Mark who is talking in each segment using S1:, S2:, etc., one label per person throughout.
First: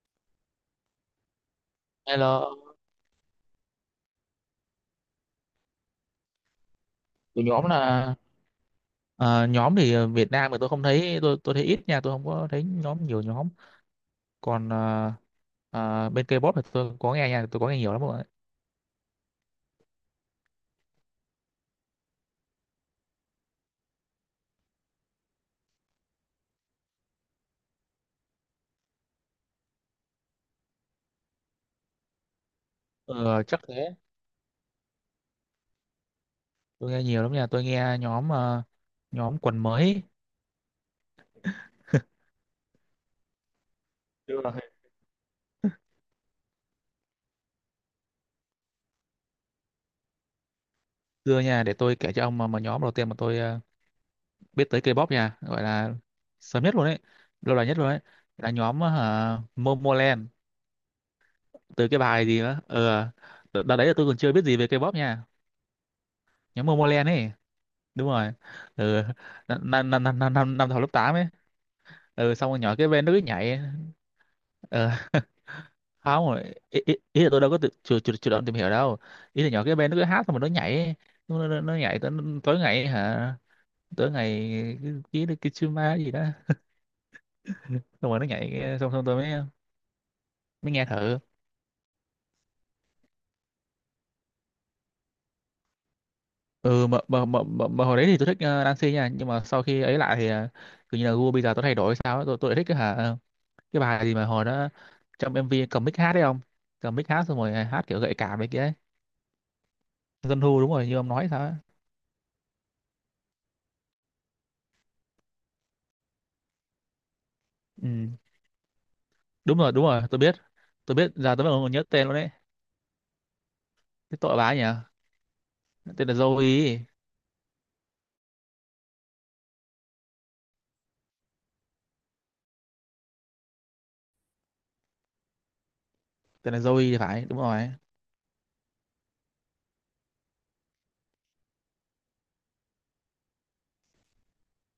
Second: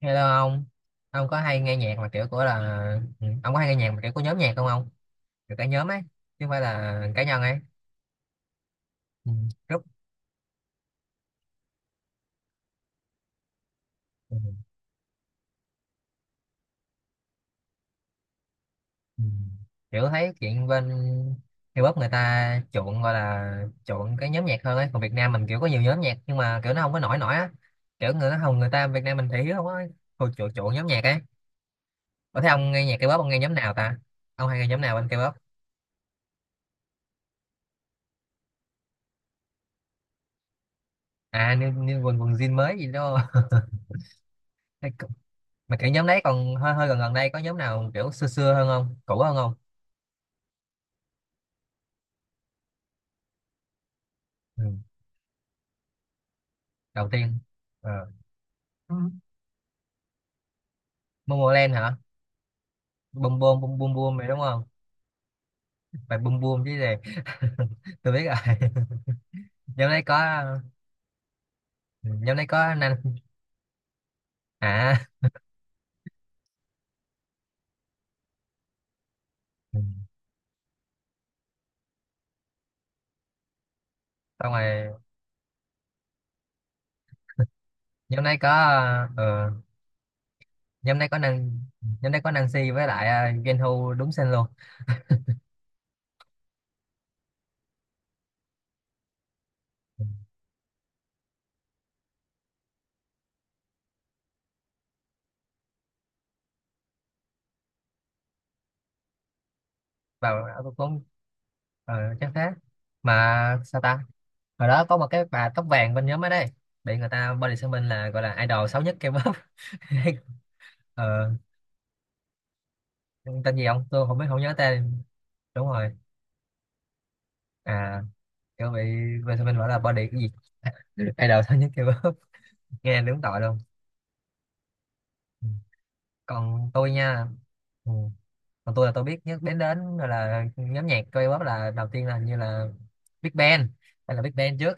S1: Hello ông có hay nghe nhạc mà
S2: Hay
S1: kiểu
S2: là
S1: của là ông có hay nghe nhạc mà kiểu của nhóm nhạc không ông? Kiểu cả nhóm ấy, chứ không phải là cá
S2: của
S1: nhân ấy.
S2: nhóm là
S1: Ừ.
S2: ờ, nhóm
S1: Group.
S2: thì, Việt Nam thì tôi không thấy, tôi thấy ít nha, tôi không có thấy nhóm, nhiều nhóm.
S1: Ừ.
S2: Còn bên K-pop thì tôi có nghe nha, tôi có nghe nhiều lắm rồi.
S1: Ừ. Kiểu thấy chuyện bên K-pop người ta chuộng gọi là chuộng cái nhóm nhạc hơn ấy, còn Việt Nam mình kiểu có nhiều nhóm nhạc nhưng mà kiểu nó không có nổi nổi á. Kiểu người nó không người ta Việt Nam mình thì hiếu không á, hồi chuộng chuộng nhóm nhạc ấy. Có thấy ông nghe nhạc K-pop ông nghe
S2: Ờ,
S1: nhóm
S2: chắc
S1: nào
S2: thế.
S1: ta? Ông hay nghe nhóm nào bên K-pop?
S2: Tôi nghe nhiều lắm nha, tôi nghe nhóm, nhóm quần mới.
S1: À, như quần quần jean mới gì đó.
S2: Chưa là hết.
S1: Mà cái nhóm đấy còn hơi hơi gần gần đây, có nhóm nào kiểu xưa xưa hơn không, cũ hơn không?
S2: Xưa nha, để tôi kể cho ông, mà nhóm đầu tiên mà tôi
S1: Ừ.
S2: biết tới K-pop nha, gọi là sớm nhất luôn đấy,
S1: Đầu tiên.
S2: lâu đời nhất luôn đấy,
S1: Ờ.
S2: là nhóm
S1: Ừ.
S2: Momoland.
S1: Momoland
S2: Từ
S1: hả?
S2: cái bài gì đó
S1: Bum bum
S2: đợt đợt
S1: bum
S2: đấy là
S1: bum
S2: tôi
S1: bum
S2: còn
S1: này
S2: chưa
S1: đúng
S2: biết gì
S1: không,
S2: về K-pop nha.
S1: phải bum bum
S2: Nhóm
S1: chứ
S2: Momoland
S1: gì?
S2: ấy. Đúng
S1: Tôi biết
S2: rồi.
S1: rồi.
S2: Ừ.
S1: nhóm
S2: năm năm
S1: đấy
S2: năm
S1: có
S2: năm năm năm học lớp 8 ấy. Ừ,
S1: nhóm đấy
S2: xong rồi
S1: có
S2: nhỏ cái
S1: năng.
S2: bên nó cứ nhảy.
S1: À.
S2: Ờ. Không rồi, ý là tôi đâu có chủ động tìm hiểu đâu. Ý là nhỏ cái
S1: Ừ.
S2: bên nó cứ hát, xong rồi nó nhảy. Nó nhảy tới tối ngày hả, tối ngày.
S1: Xong
S2: cái
S1: rồi
S2: cái cái Kitsuma gì đó, xong rồi
S1: nhóm
S2: nó
S1: đấy có
S2: nhảy. Xong xong, tôi mới
S1: ờ,
S2: mới nghe
S1: nhóm đấy có
S2: thử.
S1: năng, nhóm đấy có Nancy với lại Genhu đúng tên luôn.
S2: Ừ, mà hồi đấy thì tôi thích Nancy nha, nhưng mà sau khi ấy lại thì, kiểu như là gu bây giờ tôi thay đổi sao ấy, tôi lại thích cái hả, cái bài gì mà hồi đó trong MV cầm mic hát đấy không, cầm mic hát xong rồi, à, hát kiểu gợi cảm đấy kia ấy. Dân
S1: Vào
S2: thu
S1: ờ,
S2: đúng rồi như
S1: cũng
S2: ông nói sao ấy.
S1: ờ, chắc thế. Mà sao ta, hồi đó có một cái bà tóc vàng bên nhóm ở đây bị người ta body shaming, là
S2: Ừ.
S1: gọi là idol xấu nhất K-pop.
S2: Đúng rồi, đúng rồi, tôi biết. Tôi biết,
S1: Ờ,
S2: giờ tôi mới nhớ tên luôn đấy.
S1: tên gì không tôi không
S2: Cái
S1: biết,
S2: tội
S1: không
S2: bà
S1: nhớ
S2: ấy nhỉ.
S1: tên. Đúng rồi.
S2: Tên là Zoe.
S1: À, kiểu bị body shaming, gọi là body cái gì. Idol xấu nhất K-pop. Nghe đúng tội luôn. Ừ.
S2: Tên là
S1: Còn
S2: Zoe
S1: tôi
S2: thì phải,
S1: nha.
S2: đúng rồi.
S1: Ừ. Còn tôi là tôi biết nhất đến đến gọi là nhóm nhạc K-pop là đầu tiên là hình như là Big Bang, hay là Big Bang trước.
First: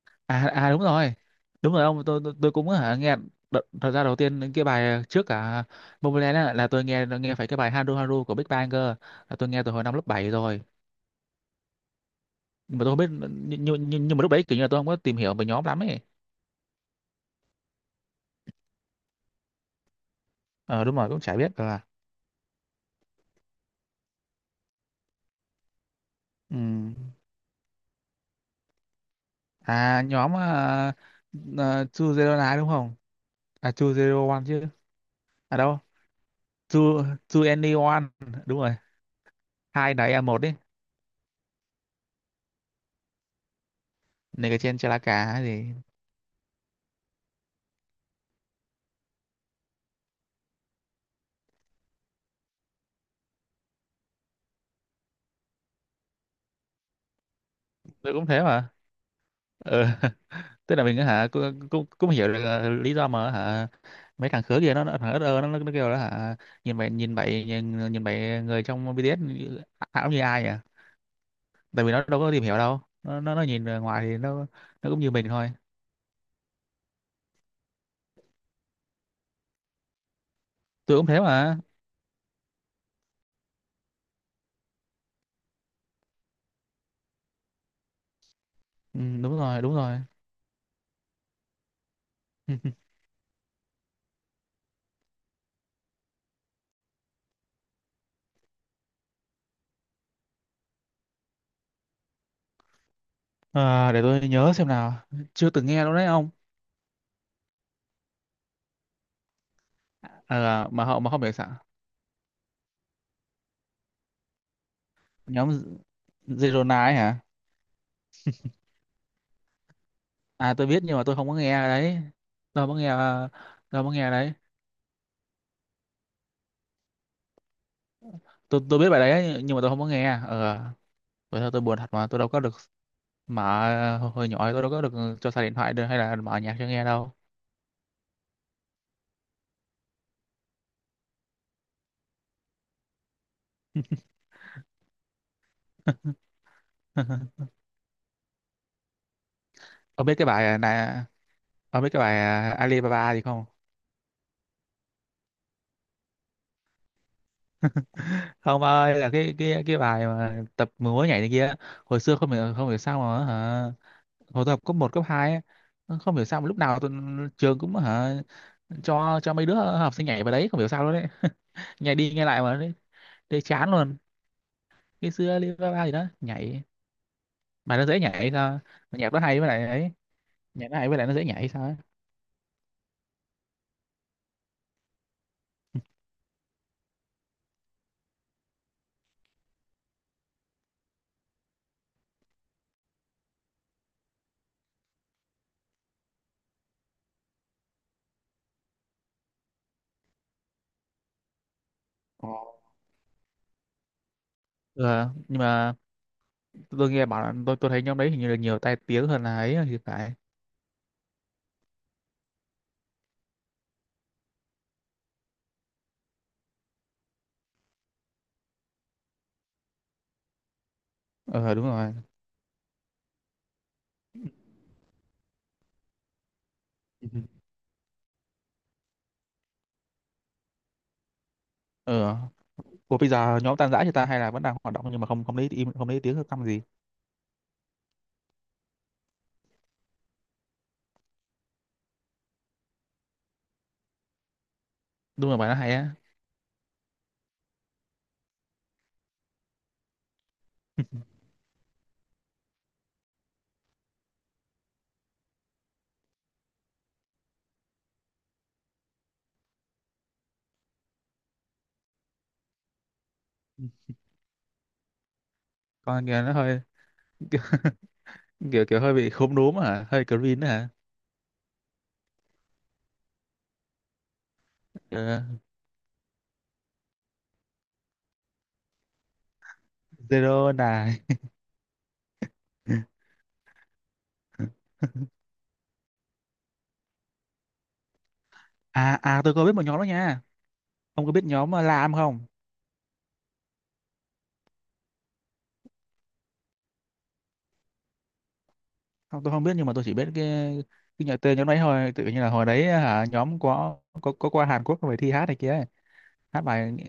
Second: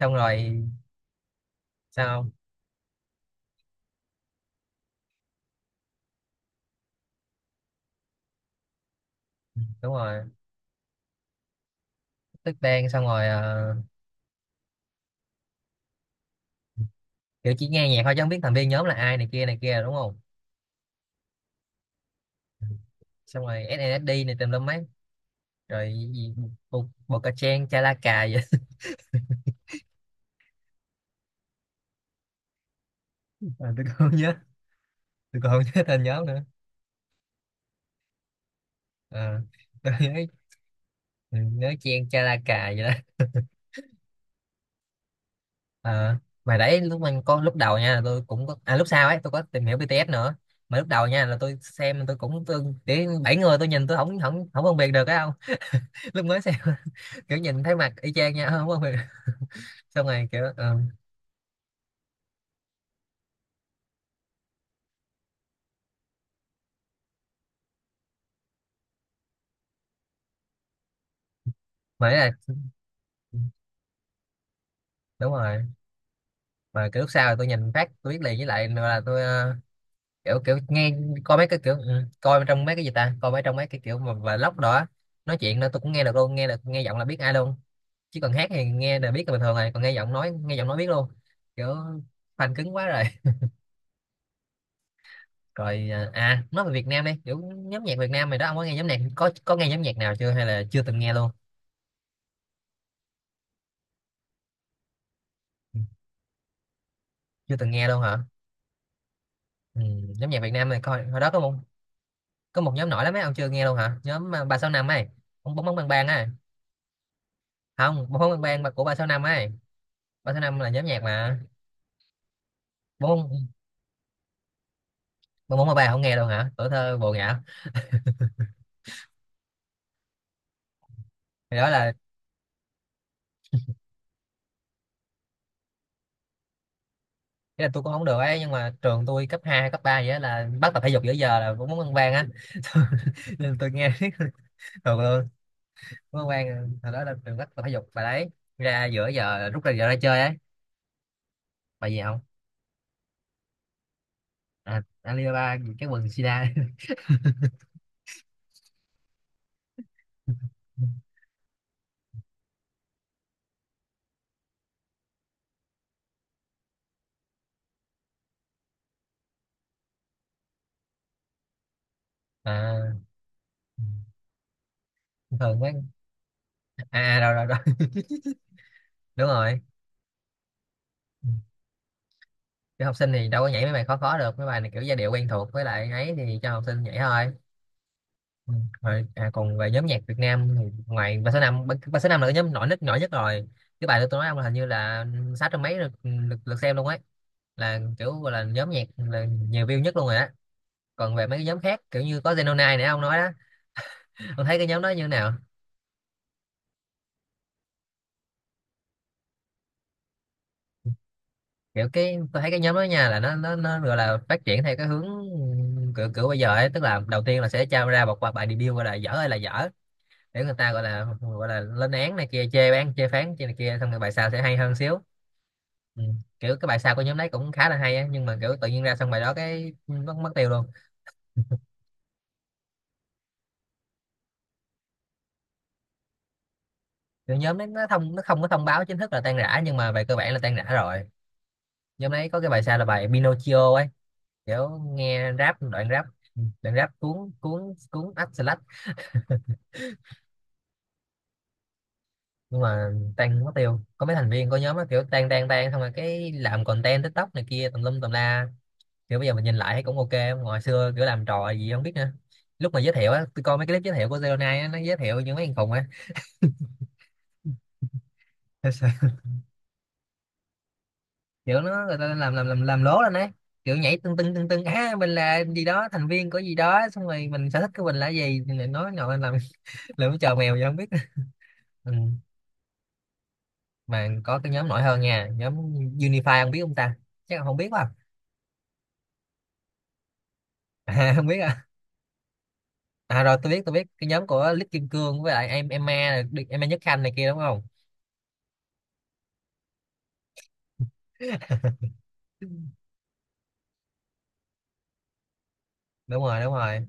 S1: Xong
S2: à
S1: rồi
S2: à đúng rồi, đúng rồi ông, tôi
S1: sao không?
S2: tôi, tôi cũng hả nghe. Đợt, thật ra đầu tiên những cái bài trước cả Momoland á, là tôi nghe nghe phải cái bài Haru Haru của Big Bang cơ. Là tôi nghe từ hồi
S1: Đúng
S2: năm lớp
S1: rồi,
S2: 7 rồi.
S1: Big
S2: Nhưng mà
S1: Bang.
S2: tôi không
S1: Xong
S2: biết,
S1: rồi
S2: nhưng,
S1: ờ,
S2: nhưng, nhưng mà lúc đấy kiểu như là tôi không có tìm hiểu về nhóm lắm ấy.
S1: kiểu chỉ nghe nhạc thôi chứ không biết thành viên nhóm là ai này kia đúng không.
S2: Ờ đúng rồi, cũng chả biết là.
S1: Xong rồi SNSD này tùm lum mấy rồi gì,
S2: Ừ.
S1: bộ, bộ cà chen cha la cà vậy.
S2: À nhóm à, Chu Zero Nine đúng không? À
S1: À, tôi
S2: Chu
S1: còn không
S2: Zero
S1: nhớ,
S2: One chứ.
S1: tôi còn
S2: À
S1: không
S2: đâu?
S1: nhớ tên nhóm nữa.
S2: Chu Chu Any, đúng rồi.
S1: Ờ, tôi
S2: Hai
S1: nhớ
S2: đấy à một đấy.
S1: ừ, nhớ chen cha la cà vậy đó.
S2: Này cái trên Chalaka hay gì.
S1: Ờ, mà đấy lúc mình có lúc đầu nha là tôi cũng có, à lúc sau ấy tôi có tìm hiểu BTS nữa, mà lúc đầu nha là tôi xem tôi cũng tôi để 7 người tôi nhìn tôi không không không phân biệt được á, không. Lúc mới xem kiểu nhìn thấy mặt y
S2: Tôi cũng
S1: chang
S2: thế
S1: nha. Không
S2: mà.
S1: phân biệt được.
S2: Ừ.
S1: Xong rồi kiểu
S2: Tức là mình á hả cũng cũng, cũng hiểu được lý do mà hả mấy thằng khứa kia nó thằng ớt, nó kêu đó hả, nhìn bảy người trong BTS như- ảo như ai nhỉ? Tại vì nó
S1: mà ấy
S2: đâu có tìm
S1: là
S2: hiểu đâu. Nó nó
S1: ừ,
S2: nó nhìn ở ngoài thì nó cũng như mình
S1: đúng
S2: thôi.
S1: rồi. Mà cái lúc sau thì tôi nhìn phát tôi biết liền, với lại là tôi ờ, kiểu kiểu nghe,
S2: Tôi cũng thế
S1: coi mấy cái
S2: mà.
S1: kiểu ừ, coi trong mấy cái gì ta, coi mấy trong mấy cái kiểu mà vlog đó á, nói chuyện đó tôi cũng nghe được luôn, nghe được nghe giọng là biết ai luôn. Chứ còn hát thì nghe
S2: Ừ,
S1: là biết là
S2: đúng
S1: bình thường
S2: rồi,
S1: rồi,
S2: đúng
S1: còn nghe
S2: rồi.
S1: giọng nói, nghe giọng nói biết luôn. Kiểu fan
S2: Ừ.
S1: cứng quá rồi. Rồi à à, nói về Việt Nam đi, kiểu nhóm nhạc Việt Nam mày đó, ông có nghe nhóm nhạc, có nghe nhóm nhạc nào chưa hay là chưa từng nghe luôn?
S2: À, để tôi nhớ xem nào. Chưa từng
S1: Ừ,
S2: nghe đâu đấy ông.
S1: chưa từng nghe luôn hả? Ừ, nhóm nhạc Việt Nam
S2: À,
S1: này
S2: mà họ
S1: coi
S2: mà
S1: hồi
S2: không
S1: đó
S2: biết
S1: có một,
S2: sao.
S1: có một nhóm nổi lắm ấy, ông chưa nghe luôn hả, nhóm à, ba sáu năm ấy,
S2: Nhóm
S1: ông bóng bóng
S2: Z-
S1: bang bang ấy.
S2: Zerona ấy hả?
S1: Không, bóng bóng bang bang mà của ba sáu năm ấy, ba sáu
S2: À
S1: năm
S2: tôi
S1: là
S2: biết
S1: nhóm
S2: nhưng mà
S1: nhạc
S2: tôi không có
S1: mà.
S2: nghe đấy. Tôi không có nghe
S1: bốn
S2: tôi không có nghe đấy.
S1: bốn bốn ba không nghe đâu hả, tuổi thơ bồ ngã.
S2: Tôi biết bài đấy ấy, nhưng mà tôi không có nghe. Ờ, vậy thôi
S1: Thì
S2: tôi
S1: đó
S2: buồn
S1: là,
S2: thật mà tôi đâu có được mở. Hồi nhỏ tôi đâu có được cho xài điện thoại được hay là mở nhạc cho nghe đâu.
S1: cái là tôi cũng không được ấy, nhưng mà trường tôi cấp 2 cấp 3 vậy á là bắt tập thể dục giữa giờ là bốn môn ăn vang á. Nên tôi nghe thường luôn. Bốn môn ăn vang hồi đó là trường bắt tập thể dục bài đấy, ra giữa giờ là rút ra giờ ra
S2: Ông biết
S1: chơi
S2: cái
S1: ấy.
S2: bài này, ông biết
S1: Bài gì
S2: cái bài
S1: không?
S2: Alibaba gì không?
S1: À, Alibaba cái quần sida.
S2: Không ba ơi, là cái bài mà tập múa nhảy này kia. Hồi xưa không hiểu sao mà hả, hồi tập cấp một cấp hai ấy, nó không hiểu sao mà lúc nào tụi, trường cũng hả cho mấy đứa học sinh nhảy vào đấy không hiểu sao luôn đấy. Nhảy đi nhảy lại mà đấy,
S1: À,
S2: đấy chán luôn. Cái xưa
S1: thường mấy,
S2: Alibaba gì đó nhảy,
S1: à rồi rồi rồi.
S2: mà nó dễ nhảy hay sao. Mà nhạc nó
S1: Đúng
S2: hay với
S1: rồi.
S2: lại ấy, nhạc nó hay với lại nó dễ nhảy hay sao ấy.
S1: Cái học sinh thì đâu có nhảy mấy bài khó khó được, mấy bài này kiểu giai điệu quen thuộc với lại ấy thì cho học sinh nhảy thôi. Ừ. Rồi, à, còn về nhóm nhạc Việt Nam thì ngoài ba số năm, ba ba số năm là cái nhóm nổi nhất, nổi nhất rồi. Cái bài đó tôi nói ông là hình như là 600 mấy lượt, lượt, lượt xem luôn ấy. Là kiểu gọi là nhóm nhạc là nhiều view nhất luôn rồi á. Còn về mấy cái nhóm khác kiểu như
S2: Ờ,
S1: có Zenonai nãy ông nói đó, ông thấy cái nhóm
S2: ừ,
S1: đó như thế nào?
S2: nhưng mà tôi nghe bảo là, tôi thấy nhóm đấy hình như là nhiều tai tiếng hơn là ấy thì phải.
S1: Kiểu cái tôi thấy cái nhóm đó nha là nó gọi là phát triển theo cái hướng kiểu kiểu bây giờ ấy, tức là đầu tiên là sẽ trao ra một bài, bài debut gọi là dở, hay là dở, để người ta gọi là, gọi
S2: Ờ
S1: là
S2: đúng
S1: lên
S2: rồi
S1: án này kia, chê bán chê phán chê này kia, xong rồi bài sau sẽ hay hơn xíu. Ừ. Kiểu cái bài sau của
S2: Ừ.
S1: nhóm đấy cũng khá là hay á, nhưng mà kiểu tự nhiên ra xong bài đó cái mất mất tiêu luôn.
S2: Ừ. Ủa bây giờ nhóm tan rã thì ta hay là vẫn đang hoạt động nhưng mà không không lấy im, không lấy tiếng, không căm gì?
S1: Kiểu nhóm đấy nó thông, nó không có thông báo chính thức là tan rã nhưng mà về cơ bản là tan rã rồi. Nhóm đấy có cái bài sau là bài Pinocchio ấy, kiểu
S2: Đúng
S1: nghe
S2: là bài nó
S1: rap
S2: hay
S1: đoạn
S2: á.
S1: rap. Ừ, đoạn rap cuốn cuốn cuốn ách slash. Nhưng mà tan mất tiêu, có mấy thành viên của nhóm đó kiểu tan tan tan xong rồi cái làm content TikTok này kia tùm lum tùm la. Kiểu bây giờ mình nhìn lại thấy cũng OK, hồi xưa kiểu làm trò gì không biết nữa. Lúc mà giới thiệu á, tôi coi mấy cái clip giới thiệu của Zero Nine á, nó giới thiệu những mấy thằng khùng á.
S2: Con kia nó hơi, kiểu, kiểu hơi bị khốm đốm hả, hơi green đó hả.
S1: Kiểu nó người ta làm lố lên ấy, kiểu nhảy tưng tưng tưng tưng á, mình
S2: Ờ,
S1: là gì đó, thành viên của gì đó, xong rồi mình sở thích của mình là gì thì lại nói nội làm. Làm chờ
S2: zero
S1: mèo vậy không biết.
S2: này.
S1: Ừ. Mà có cái nhóm nổi hơn nha, nhóm Unify không biết không ta, chắc là không biết quá.
S2: À, tôi có biết một nhóm đó nha. Ông có
S1: À,
S2: biết
S1: không biết
S2: nhóm
S1: à.
S2: lam không?
S1: À rồi, tôi biết, tôi biết cái nhóm của Lít Kim Cương với lại em Emma này, đi- Emma Nhất Khanh này kia đúng không?
S2: Không tôi không biết nhưng mà tôi chỉ biết cái nhà tên nhóm đấy thôi, tự nhiên là hồi đấy hả nhóm có qua Hàn Quốc về thi hát này kia.
S1: Đúng rồi,
S2: Hát
S1: đúng
S2: bài,
S1: rồi.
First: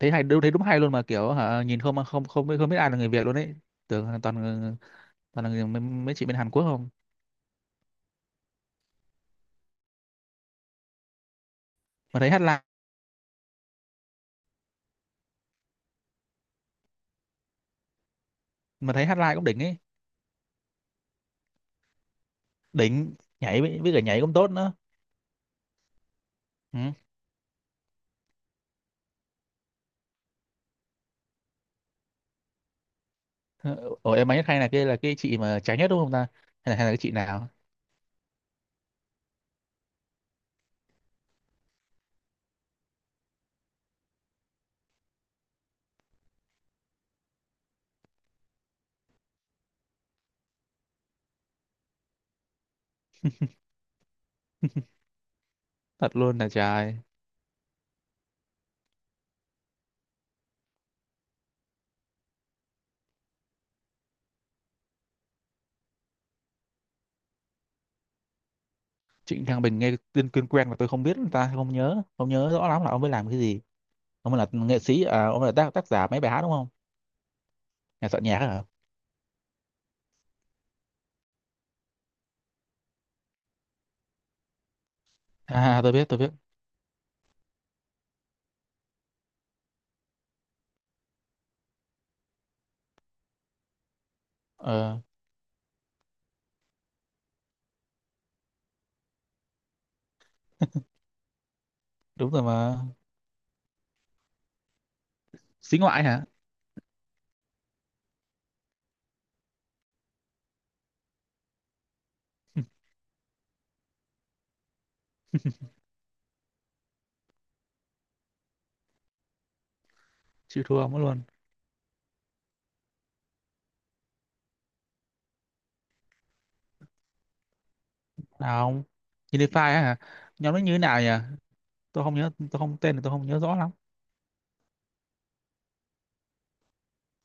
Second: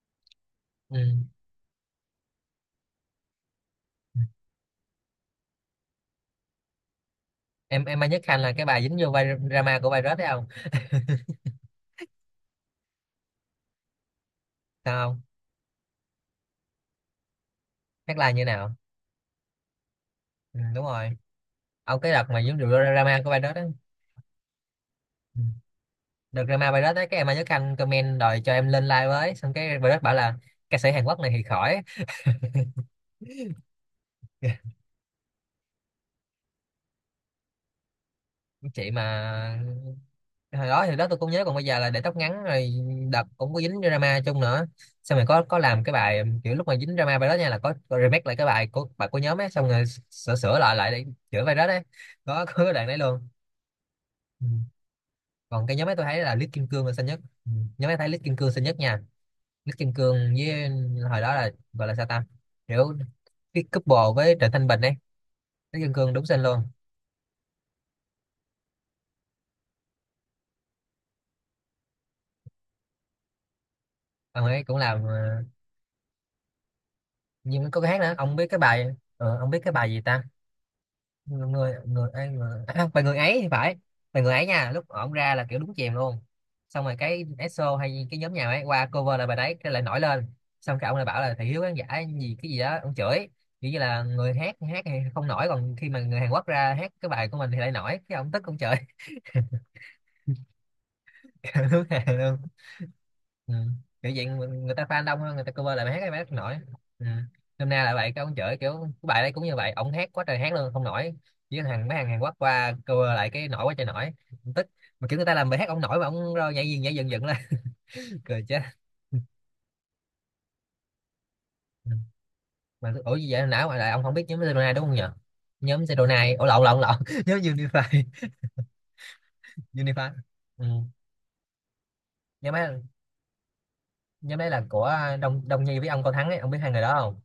S2: thấy hay, đúng thấy đúng hay luôn
S1: Ừ.
S2: mà kiểu hả, nhìn không không không biết, không biết ai là người Việt luôn đấy. Tưởng là toàn, toàn là người, mấy chị bên Hàn Quốc không.
S1: Em Emma Nhất Khanh là cái bà dính vô vai drama của virus đấy không?
S2: Mà thấy hát live,
S1: Sao không? Hát live như nào?
S2: mà thấy hát live cũng đỉnh ấy.
S1: Ừ, đúng rồi. Ông cái đợt mà giống rượu
S2: Đỉnh.
S1: drama của Virus
S2: Nhảy
S1: đó.
S2: với cả nhảy cũng tốt nữa.
S1: Ừ. Đợt drama
S2: Ừ.
S1: Virus đó cái em Nhớ Khanh comment đòi cho em lên live với, xong cái Virus bảo là ca sĩ Hàn Quốc này thì khỏi.
S2: Ủa em ấy hay là kia là cái chị mà trái nhất đúng không ta, hay là cái chị nào.
S1: Chị mà hồi đó thì đó tôi cũng nhớ, còn bây giờ là để tóc ngắn rồi. Đợt cũng có dính drama chung nữa, xong rồi có làm cái bài kiểu lúc mà dính drama Virus nha là có remake lại cái bài của, bài của nhóm ấy, xong rồi sửa sửa lại lại để chữa Virus đấy. Có cái đoạn đấy luôn. Ừ. Còn cái nhóm ấy tôi
S2: Thật
S1: thấy là
S2: luôn là
S1: Lít Kim Cương là
S2: trời.
S1: xinh nhất. Ừ. Nhóm ấy thấy Lít Kim Cương xinh nhất nha, Nước Kim Cương với hồi đó là gọi là sao ta, kiểu cái couple với Trịnh Thanh Bình ấy. Nước Kim Cương đúng xinh luôn.
S2: Trịnh Thăng Bình nghe tên quen quen mà tôi không biết ta, không nhớ rõ lắm là ông ấy làm cái gì. Ông ấy
S1: Ông
S2: là
S1: ấy cũng
S2: nghệ sĩ
S1: làm
S2: à, ông
S1: ờ,
S2: ấy là tác giả mấy bài hát đúng không?
S1: nhưng có cái hát
S2: Nhà
S1: nữa,
S2: soạn
S1: ông
S2: nhạc
S1: biết cái
S2: hả?
S1: bài ờ, ông biết cái bài gì ta, người người người, ai- người à, không, bài Người Ấy thì phải. Bài Người Ấy nha, lúc ổng ra là kiểu đúng
S2: À, tôi
S1: chèm
S2: biết
S1: luôn.
S2: tôi biết
S1: Xong rồi cái ESO hay cái nhóm nhà ấy qua cover là bài đấy, cái lại nổi lên. Xong cái ông lại bảo là thị hiếu khán giả gì cái gì đó ông chửi. Kiểu như là người hát hát thì
S2: Ờ
S1: không nổi, còn khi mà người Hàn Quốc ra hát cái bài của mình thì lại nổi, cái ông tức ông chửi. Kiểu đúng hàng
S2: đúng
S1: luôn.
S2: rồi mà.
S1: Ừ. Kiểu dạng người, người ta fan đông hơn, người ta cover
S2: Xí
S1: lại bài hát
S2: ngoại
S1: ấy, bài
S2: hả.
S1: hát không nổi. Ừ. Hôm nay lại vậy cái ông chửi kiểu cái bài đấy cũng như vậy, ông hát quá trời hát luôn không nổi, chỉ có thằng, mấy thằng Hàn Quốc qua cover lại cái nổi quá trời nổi. Ông tức. Mà kiểu người ta làm bài hát ông nổi mà ông rơi nhảy dựng dựng lên. Cười chết.
S2: Chịu thua ông ấy luôn.
S1: Ừ. Mà ủa gì vậy, não mà lại ông không biết nhóm Sedona đúng không nhỉ? Nhóm Sedona, ủa lộn lộn lộn. Nhóm Unify.
S2: Nào không. Unify á hả?
S1: Unify.
S2: Nhóm nó
S1: Ừ.
S2: như thế nào nhỉ? Tôi không nhớ,
S1: Nhóm
S2: tôi không,
S1: ấy,
S2: tên thì tôi không nhớ rõ lắm.
S1: nhóm đấy là của Đông Đông Nhi với ông Cao Thắng ấy, ông biết hai người đó không?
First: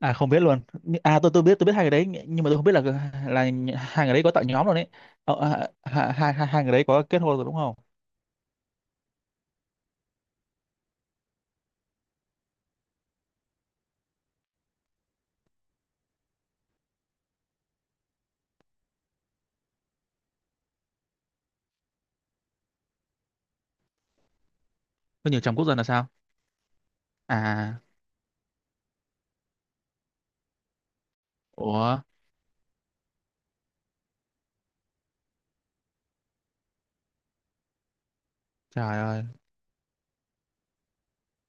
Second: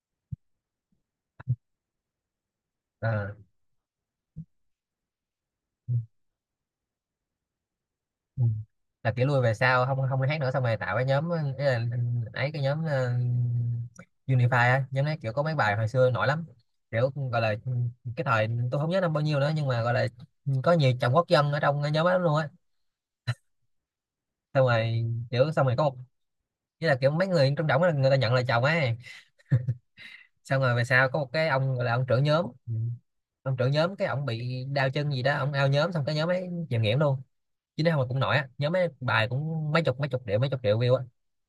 S2: À không biết luôn. Nh- à tôi biết hai người đấy, nh- nhưng mà tôi không biết
S1: Ờ.
S2: là nh- hai người đấy có tạo nhóm rồi đấy. À,
S1: Ừ.
S2: hai, hai, hai hai người đấy có kết hôn rồi đúng không?
S1: Ừ. Là kiểu lui về sau không không đi hát nữa xong rồi tạo cái nhóm ấy, là, ấy cái nhóm ờ, Unify á, nhóm đấy kiểu có mấy bài hồi xưa nổi lắm. Kiểu gọi là cái thời tôi không nhớ năm bao nhiêu nữa, nhưng mà gọi là có nhiều chồng quốc dân ở trong cái nhóm đó luôn á. Xong rồi
S2: Có nhiều
S1: kiểu
S2: chồng quốc
S1: xong rồi
S2: dân
S1: có
S2: là
S1: một
S2: sao?
S1: với là kiểu mấy người trong
S2: À.
S1: đảng đó, người ta nhận là chồng ấy. Xong rồi về sau có một cái ông gọi là
S2: Ủa.
S1: ông trưởng nhóm. Ừ. Ông trưởng nhóm cái ông bị đau chân gì đó, ông ao nhóm xong cái nhóm ấy chìm nghỉm luôn. Chứ nếu không cũng nổi á, nhóm mấy
S2: Trời ơi.
S1: bài cũng mấy chục triệu, mấy chục triệu view á.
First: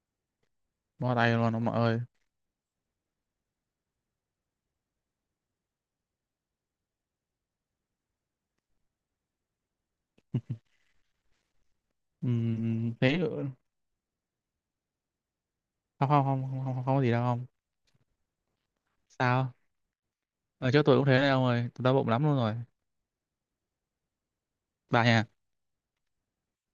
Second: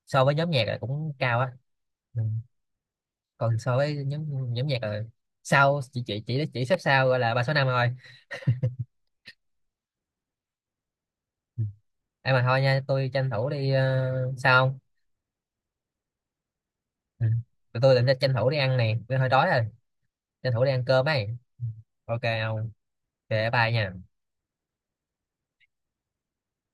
S1: So với nhóm nhạc là cũng
S2: Bó tay
S1: cao á.
S2: luôn ông nội ơi.
S1: Ừ. Còn so với nhóm, nhóm nhạc là sau chỉ xếp sau gọi là ba số năm thôi. Ừ. Em mà thôi nha, tôi
S2: Thế.
S1: tranh thủ đi ờ, sao không?
S2: Không không không không không, không có gì đâu,
S1: Ừ.
S2: không
S1: Tụi tôi định tranh thủ đi ăn nè, tôi hơi đói
S2: sao.
S1: rồi. Tranh thủ đi
S2: Ở chỗ
S1: ăn
S2: tôi cũng
S1: cơm
S2: thế
S1: ấy.
S2: đấy ông ơi, tôi đau bụng
S1: OK
S2: lắm luôn rồi.
S1: không? Về bye nha.
S2: Bà nhà.